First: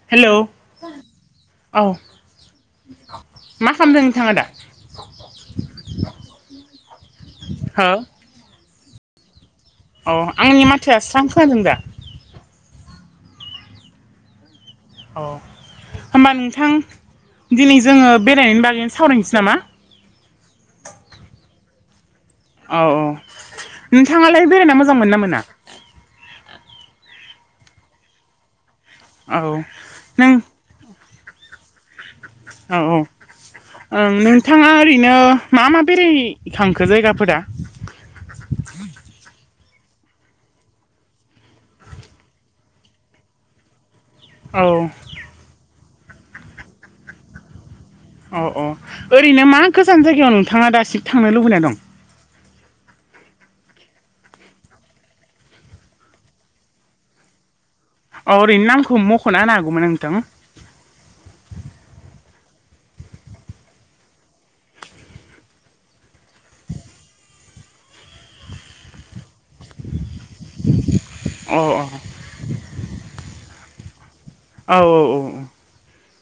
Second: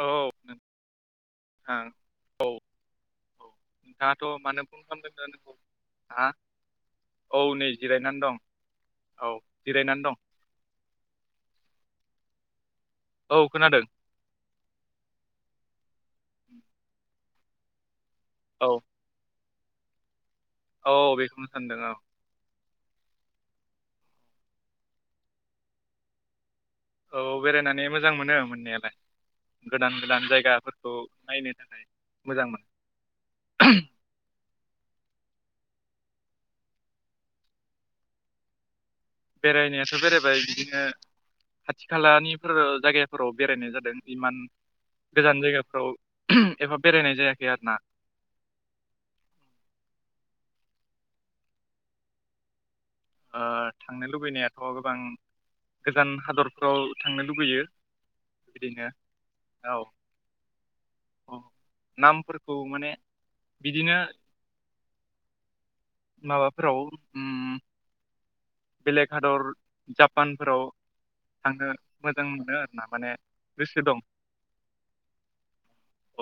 औ हेल' नोंथां औ औ औ मा नों खालामदों दाथ' नोंथाङा दा मानो फन खालामदों नोंौ हा औ नै जिरायनानै दं औ जिरायनानै दं अ आंनि माथोया स्रां खोनादों दा औ खोनादों औ होमबा नोंथां दिनै जोङो बेरायनायनि औ बागैनो सावरायनोसै नामा औ बेखौनो सानदों औ औ औ नोंथाङालाय बेरायना मोजां मोनो ना मोना औ बेरायनानै मोजां मोनो मोननायालाय औ गोदान गोदान नों जायगाफोरखौ नायनो थानाय औ औ ओं नोंथाङा ओरैनो मा मा बेरायखांखो जायगाफोरा बेरायनायाथ' बेरायबाय बिदिनो खाथि-खालानिफोराव जायगाफोराव बेरायनाय जादों इमान औ गोजान जायगाफ्राव एफा बेरायनाय जायाखै आरो ना अ अ ओरैनो मा गोजान जायगायाव नोंथाङा दासिम थांनो लुबैनानै दं थांनो लुबैनायाथ' गोबां गोजान हादरफ्राव थांनो लुुबैयो अ ओरैनो नामखौ मख'ना होनो हागौमोन नोंथां नामफोरखौ माने बिदिनो माबाफोराव बेलेग हादर जापानफोराव अ थांनो अ मोजां मोनो आरो माने गोसो दं औ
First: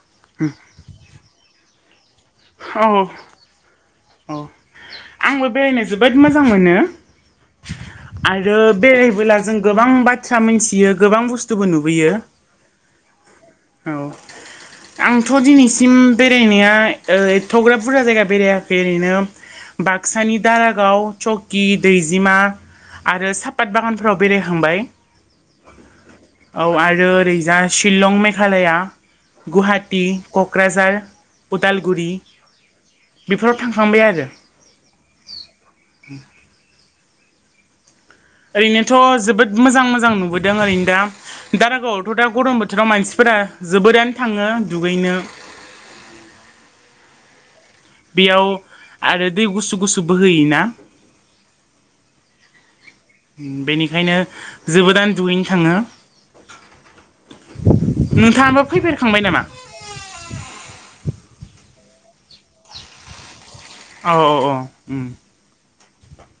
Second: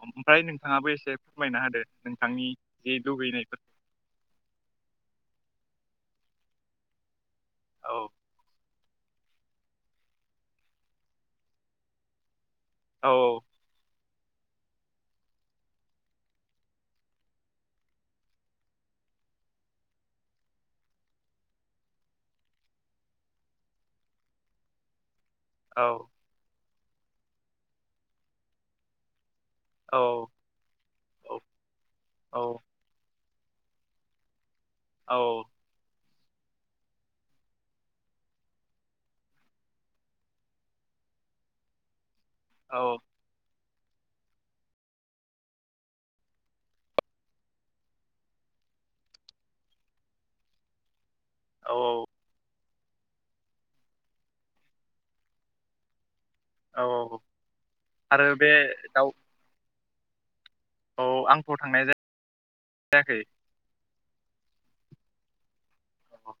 ओमफ्राय नोंथाङाबो एसे मायना होदो नोंथांनि जि औ लुबैनायफोर औ आंबो बेरायनो जोबोद मोजां मोनो औ आरो बेरायबोला जों गोबां बाथ्रा मिथियो गोबां बुस्थुबो नुबोयो औ औ आंथ' दिनैसिम बेरायनाया ओ एथग्राफ बुरजा जायगा बेरायाखै ओरैनो बाक्सानि दारागाव, चौकि, दैजिमा आरो सापात बागानफोराव बेरायखांबाय औ औ आरो ओरैजा शिलं मेघालया गुवाहाटि, औ क'क्राझार, औ उदालगुरि औ बेफोराव थांखांबाय आरो औ [inaudible] ओरैनोथ' जोबोद मोजां-मोजां नुबोदों ओरैनो दा- दारागावआव दा गरम बोथोराव औ मानसिफोरा जोबोरैनो थाङो दुगैनो बेयाव आरो दै गुसु-गुसु बोहैयोना औ औ बेनिखायनो जोबोदानो दुगैनो थाङो औ आरो बे नोंथाङाबो दाउ फैफेरखांबाय नामा? औ आंथ' थांनाय जाया -जायाखै अह औ ओम औ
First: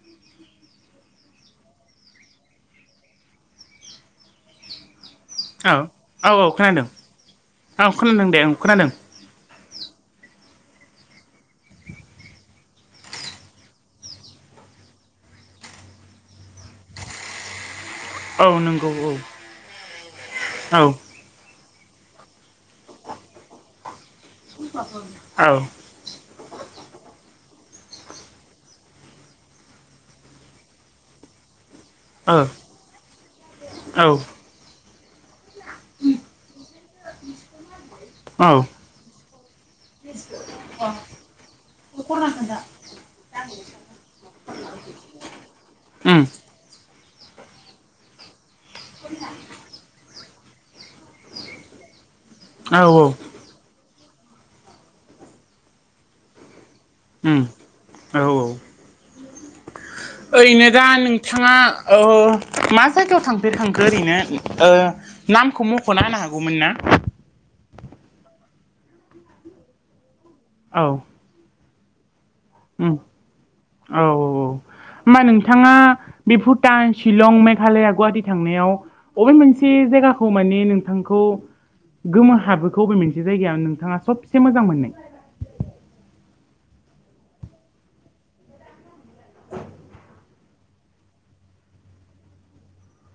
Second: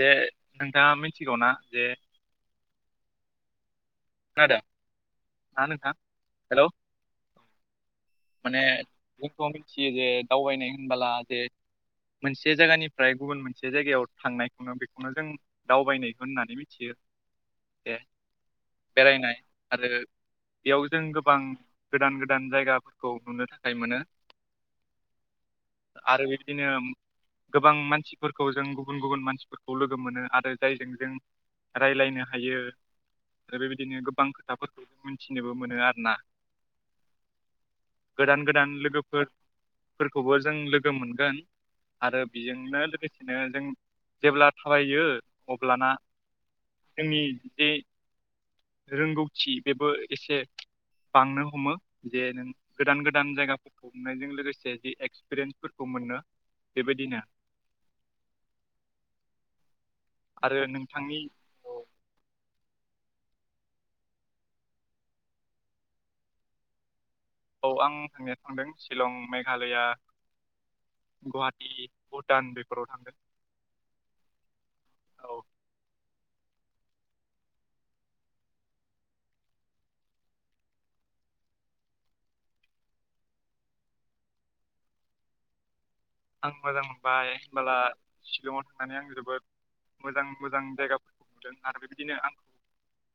जे नोंथाङा मिथिगौना जे खोनादों ना नोंथां औ-औ-औ हेलौ खोनादों औ खोनादों दे आं खोनादों जे- जे दावबायनाय होनबोला जे मोनसे जायगानिफ्राय गुबुन मोनसे जायगायाव थांनायखौनो बेखौनो जों दावबायनायखौ होननानै मिथियो दे औ नंगौ औ बेरायनाय आरो औ बेयाव जों गोबां गोदान-गोदान जायगाफोरखौ नुनो थाखाय मोनो आरो बेदिनो गोबां मानसिफोरखौ जों गुबुन-गुबुन मानसिफोरखौ लोगो मोनो आरो जायजों जों रायज्लायनो औ हायो आरो बेबायदिनो औ उम गोबां खोथाफोरखौ जों मिथियो मिथिनोबो मोनो आरोना गोदान-गोदान लोगोफोर-फोरखौबो जों लोगो मोनगोन आरो बेजोंनो लोगोसेनो जों जेब्ला थाबायो अब्लाना जोंनि जे रोंगौथि बेबो एसे बांनो हमो जे नों औ गोदान-गोदान जायगा हमनायजों लोगोसे जि एक्सपिरियेन्सफोरखौ मोनो बेबायदिनो ओम औ-औ आरो ओरैनो दा नोंथांनि नोंथाङा ओ मा जायगायाव थांफेरखांखो ओरैनो ओ नामखौ मख'ना होनो हागौमोन ना? औ आं थांनाया थांदों शिलं मेघालया औ [inaudible] बेफोराव ओम थांदों औ-औ होनबा औ नोंथाङा बे भुटान शिलं मेघालया गुवाहाटि थांनायाव बबे मोनसे जायगाखौ माने नोंथांखौ गोमो हाबहोखो अबे मोनसे जायगाया नोंथाङा सबसे मोजां मोननाय [inaudible] आं मोजां मोनबाय होनबोला शिलंआव थांनानै आं जोबोद मोजां-मोजां जायगाफोरखौ नुदों आरो बेबायदिनो आंखौ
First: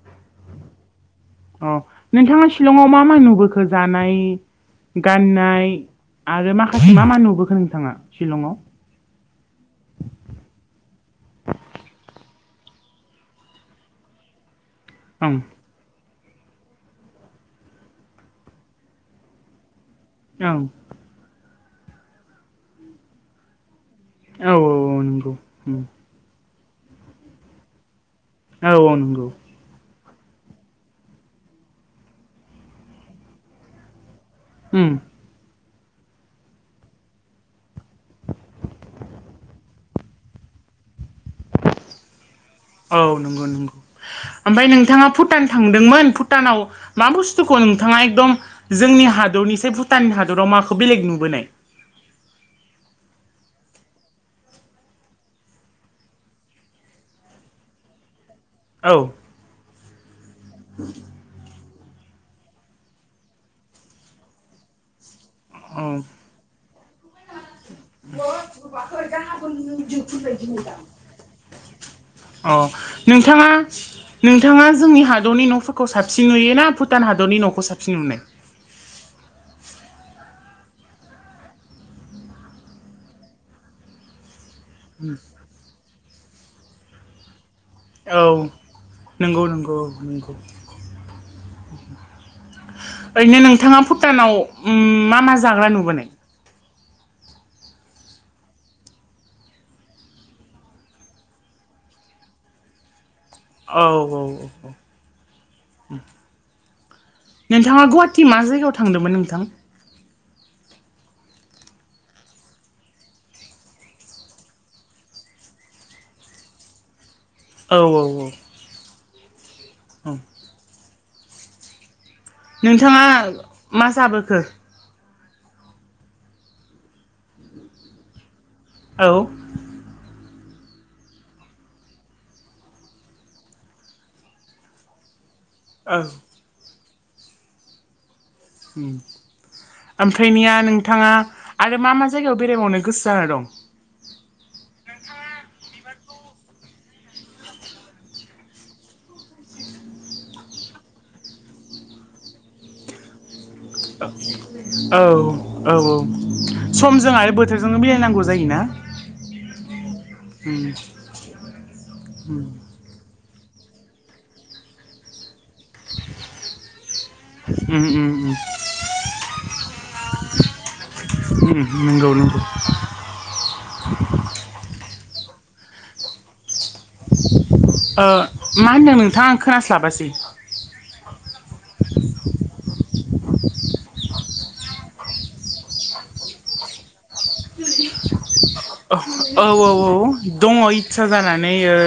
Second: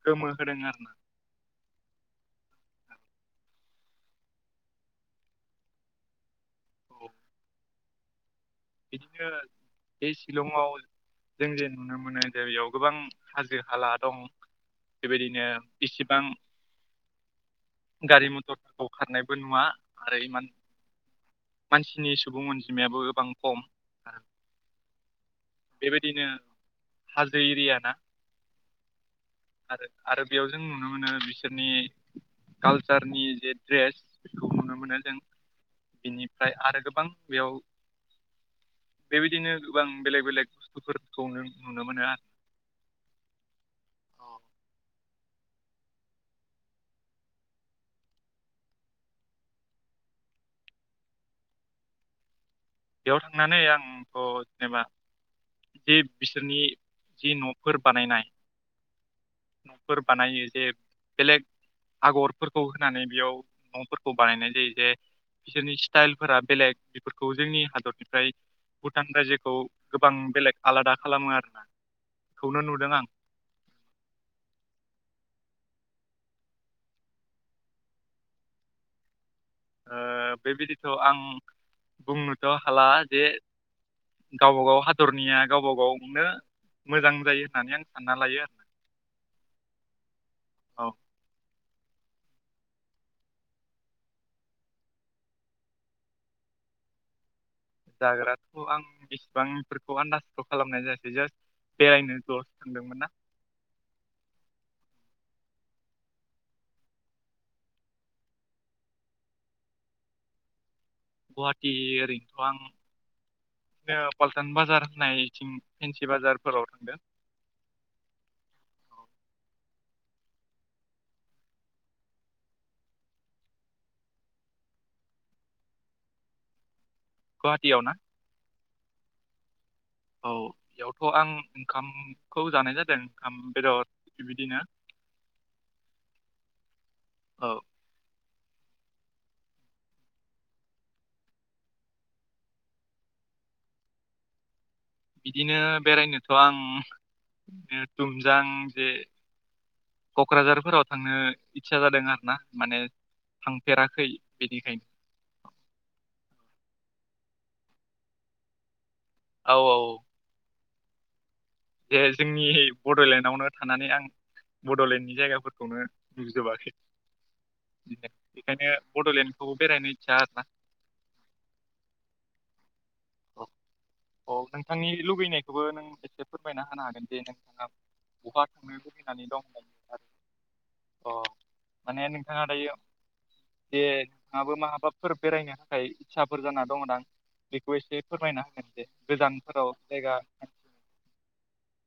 गोमो होदों आरोना अह नोंथाङा शिलंआव मा मा नुबोखो जानाय गाननाय आरो माखासे औ मा मा नुबोखो नोंथाङा शिलंआव बिदिनो बे शिलंआव जों जे नुनो मोनो जे बेयाव गोबां हाजो हाला दं ओं बेबायदिनो बिसि एसेबां गारि मथरफोरखौ खारनायबो नुवा आरो इमान ओं मानसिनि सुबुं अनजिमायाबो गोबां खम आरो औ-औ नंगौ उम बेबायदिनो हाजो एरियाना औ-औ नंगौ आरो बेयाव जों नुनो मोनो बिसोरनि कालसारनि जे ड्रेस बेखौ नुनो मोनो उम जों बिनिफ्राय आरो गोबां बेयाव बेबायदिनो गोबां बेलेग बेलेग फोर औ नंगौ नंगौ आरो ओमफाय नोंथाङा भु टान थांदोंमोन भुटानाव मा बुस्थुखौ नोंथाङा एकदम जोंनि हादरनिसै भुटान हादर राव माखौ बेलेग नुबोनाय [unintelligible] थांनानै आंथ' जेनेबा जे बिसोरनि जि न'फोर बानायनाय औ। न'फोर बानायो जे बेलेग आगरफोरखौ होनानै बेयाव न'फोरखौ बानायनाय जायो जे बिसोरनि औ स्टाइलफोरा बेलेग बेफोरखौ जोंनि हादरनिफ्राय भुटान रायजोखौ गोबां बेलेग आलादा खालामो आरोना। अ बेखौनो नुदों आं नोंथाङा, नोंथाङा जोंनि हादरनि न' [unintelligible] [unintelligible] साबसिन नुयो ना भुटान हादरनि न'खौ साबसिन नुनाय? ओ बेबायदिथ' आं बुंनोथ' हाला जे गावबा -गाव हादरनिया गावबा- गावनो मोजां जायो। होननानै आं सानना औ लायो आरो नंगौ, नंगौ, औ नंगौ। औ ओरैनो नोंथाङा भुटानाव मा -मा जाग्रा नुबोनाय? जाग्रााथ' आं बेसिबांफोरखौ आन्दाजखौ खालामनाय जायासै जास्ट बेरायनो ल'सो थांदोंमोन ना? औ, औ, औ। नोंथाङा गुवाहाटि मा जायगायाव थांदोंमोन नोंथां? गुवाहाटि ओरैनोथ' आं बि पाल्टान बाजार होननायथिं फेन्सि बाजारफोराव थांदों। औ औ औ। औ। नोंथाङा मा जाबोखो? गुवाहाटियाव ना? औ। औ बेयावथ' आं ओंखामखौ जानाय जादों। ओंखाम बेदर बिदिनो। [unintelligible] औ। औ। उम। ओमफ्रायनिया नोंथाङा आरो मा- मा जायगायाव बेरायबावनो गोसो जाना दं? बिदिनो बेरायनोथ' आं बि दुमजां जे क'क्राझारफोराव थांनो इतसा जादों आरो ना। माने थांफेराखै बेनिखायनो औ औ औ सम जोंहा आरो बोथोरजोंनो मिलायनांगौ जायोना। औ औ। उम बे जोंनि बड'लेण्डआवनो थानानै, आं बड'लेण्डनि जायगाफोरखौ [unintelligible] नुजोबाखै। उम उम बेखायनो बड'लेण्डखौ बेरायनो इतसा आरो ना। नंगौ नंगौ। औ औ, नोंथांनि लुुबैनायखौबो नों एसे फोरमायना होनो हागोन दे [unintelligible] अ मा होनदों नोंथाङा आं होननानै खोनास्लाबासै? आरो अ माने नोंथाङा दायो दे नोंहाबो माबाफोर बेरायनो थाखाय इस्साफोर जाना दंदां बे [unintelligible] एसे फोरमायना होगोन दे औ औ गोजानफोराव औ जायगा दङ इस्सा जानानै ओ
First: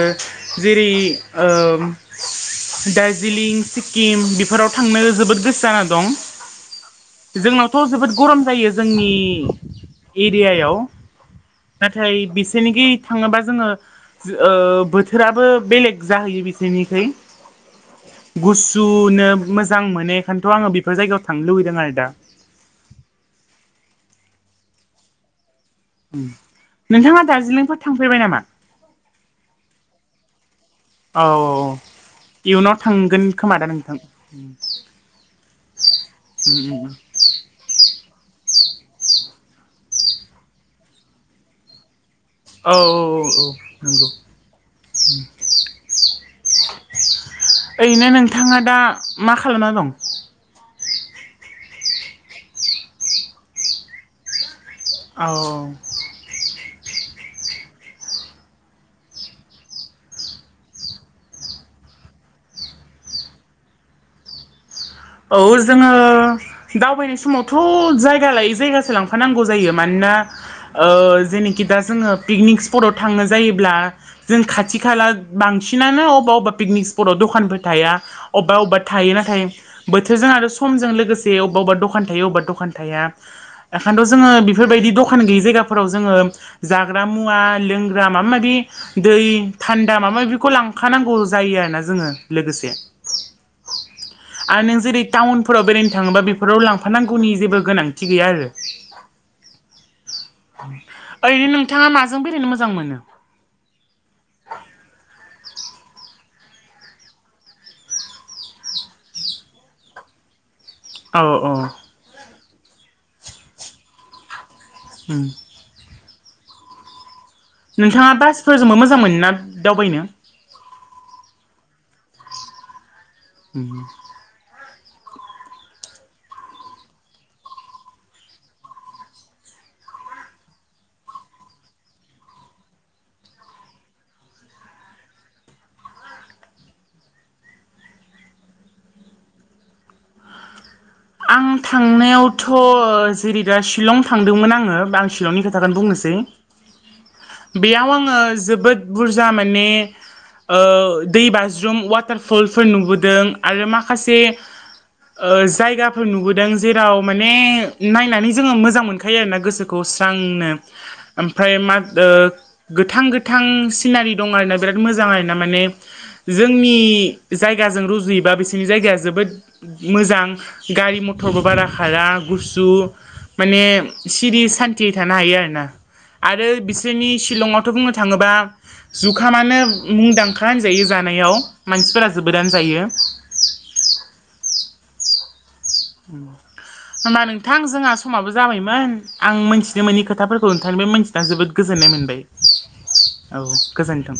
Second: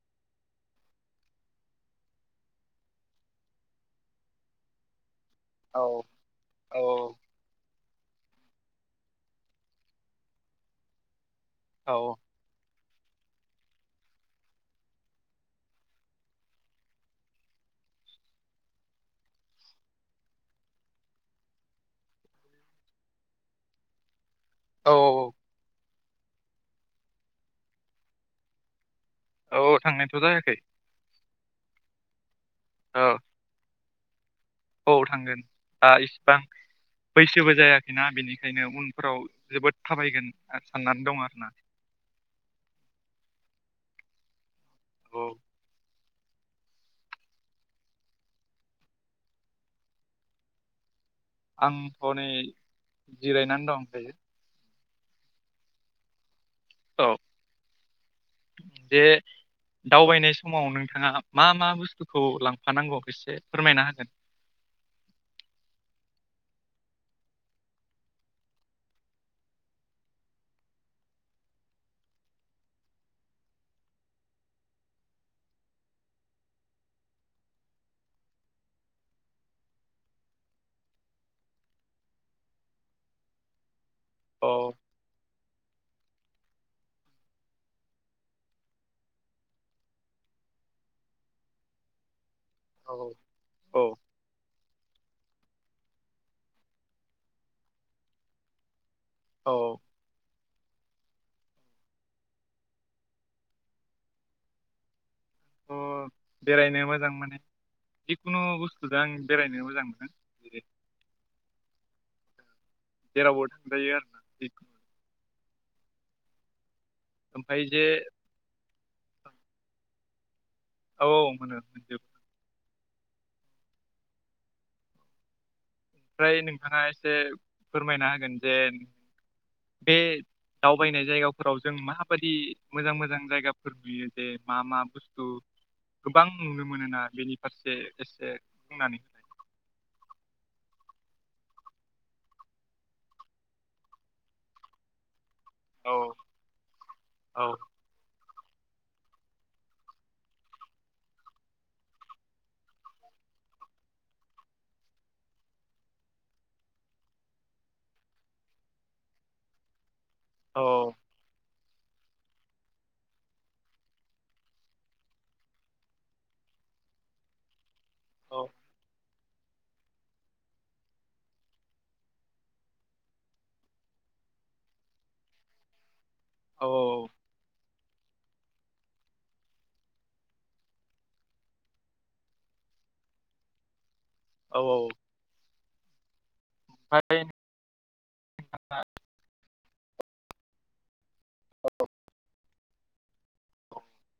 जेरै ओ दार्जिलिं, सिक्किम बेफोराव थांनो जोबोद गोसो औ जाना दं। औ जोंनाव थ' जोबोद गरम जायो जोंनि एरियायाव औ नाथाय बिसोरनिखि थाङनोबा जोङो बोथोराबो बेलेग जाहैयो बिसोरनिखोय गुसुनो मोजां मोनो बेखायनोथ' आङो बेफोर जायगायाव थांनो लुुबैदों आरो दा औ नोंथाङा दार्जिलिंफोर थांफेरबाय नामा औ थांनायथ' जायाखै औ औ इयुनाव औ थांगोन खोमा दा नोंथां औ थांगोन दा इसिबां उम उम बैसोबो जायाखैना बेनिखायनो उनफ्राव जोबोद थाबायगोन साननानै दं आरोना औ औ औ औ नंगौ औ ओरैनो नोंथाङा दा मा खालामना दं आंथ'नै जिरायनानै दंओंखायो औ औ जे दावबायनाय समाव नोंथाङा मा मा बुस्थुखौ लांफानांगौ एसे फोरमायना हागोन [unintelligible] औ जोङो दावबायनाय समावथ' जायगा लायै जायगासो लांफानांगौ जायो मान ओ जोंनिथिं दा जों पिकनिक ष्पतावथांनो जायोब्ला जों खाथि खा बांसिनानो अबा अबा पिकनिक स्पटआव दखानफोर थाया अबेबा अबेबा थायो नाथाय बोथोरजों आरो समजों लोगोसे अबेबा अबेबा दखान थायो अबेबा दखान थाया एखायथ औ जोङोफोरबायदि दखान गैय बेफोरबायदि जायगाफोराव जों जाग्रा मुवा लोंग्रा माबा मासि दै थान्दा माबा माबि खौ लांखानांगौ जायो आरोना जोङो लोगोसे औ औ आरो नों जेरै टाउनफोराव बेरायनो थाङोबा बेफोराव लांफानांगौनि जेबो गोनांथि गैया आरो औ ओरैनो नोंथाङा माजों बेरायनो मोजां मोनो अ बेरायनो मोजां माने जिखुनु बुस्थुजों आं बेरायनो मोजां मोनो औ औ जेरावबो थांजायो आरो [unintelligible] ओमफ्राय जे नोंथाङा बासफोरजोंबो मोजां मोनो ना दावबायनो औ औ मोनो उम ओमफ्राय नोंथाङा एसे फोरमायना होगोन जे बे दावबायनाय जायगाफोराव जों माबादि मोजां मोजां जायगाफोर नुयो जे मा मा बुस्थु गोबां नुनो मोनोना बेनि फारसे एसे बुंनानै होनोलाय आं थांनायावथ' जेरै दा शिलं थांदोंमोन आङो आं शिलंनि खोथा खोनो होलाय बुंनोसै औ औ बेयाव आङो जोबोद बुरजा माने दै बाज्रुम वाटारफलफोर नुबोदों आरो माखासे जायगा फोर नुबोदों जेराव माने नायनानै जोङो मोजां मोनखायो आर ना गोसोखौ मोजांनो ओमफ्राय मा गोथां गोथां सिनारि दं आरोना बिराद मोजां आरोना माने जोंनि जोंनि जायगा जों रुजुयोबा औ बिसोरनि जायगाया जोबोद मोजां। गारि मथरबो बारा खारा गुसु माने सिरि सान्थियै थानो हायो आरो ना। आरो औ बिसोरनि शिलंआव। थ' बुंनो थाङोबा जुखामानो मुंदांखा होनजायो जानायाव मानसिफोरा जोबोदानो जायो। जायो। औ औ। होमबा ओमफ्राय नोंथां जोंहा समाबो जाबायमोन आं मोनथि मोनि खोथाफोरखौ नोंथांनि बे मोनथिना जोबोद गोजोननाय मोनबाय। औ गोजोन्थों।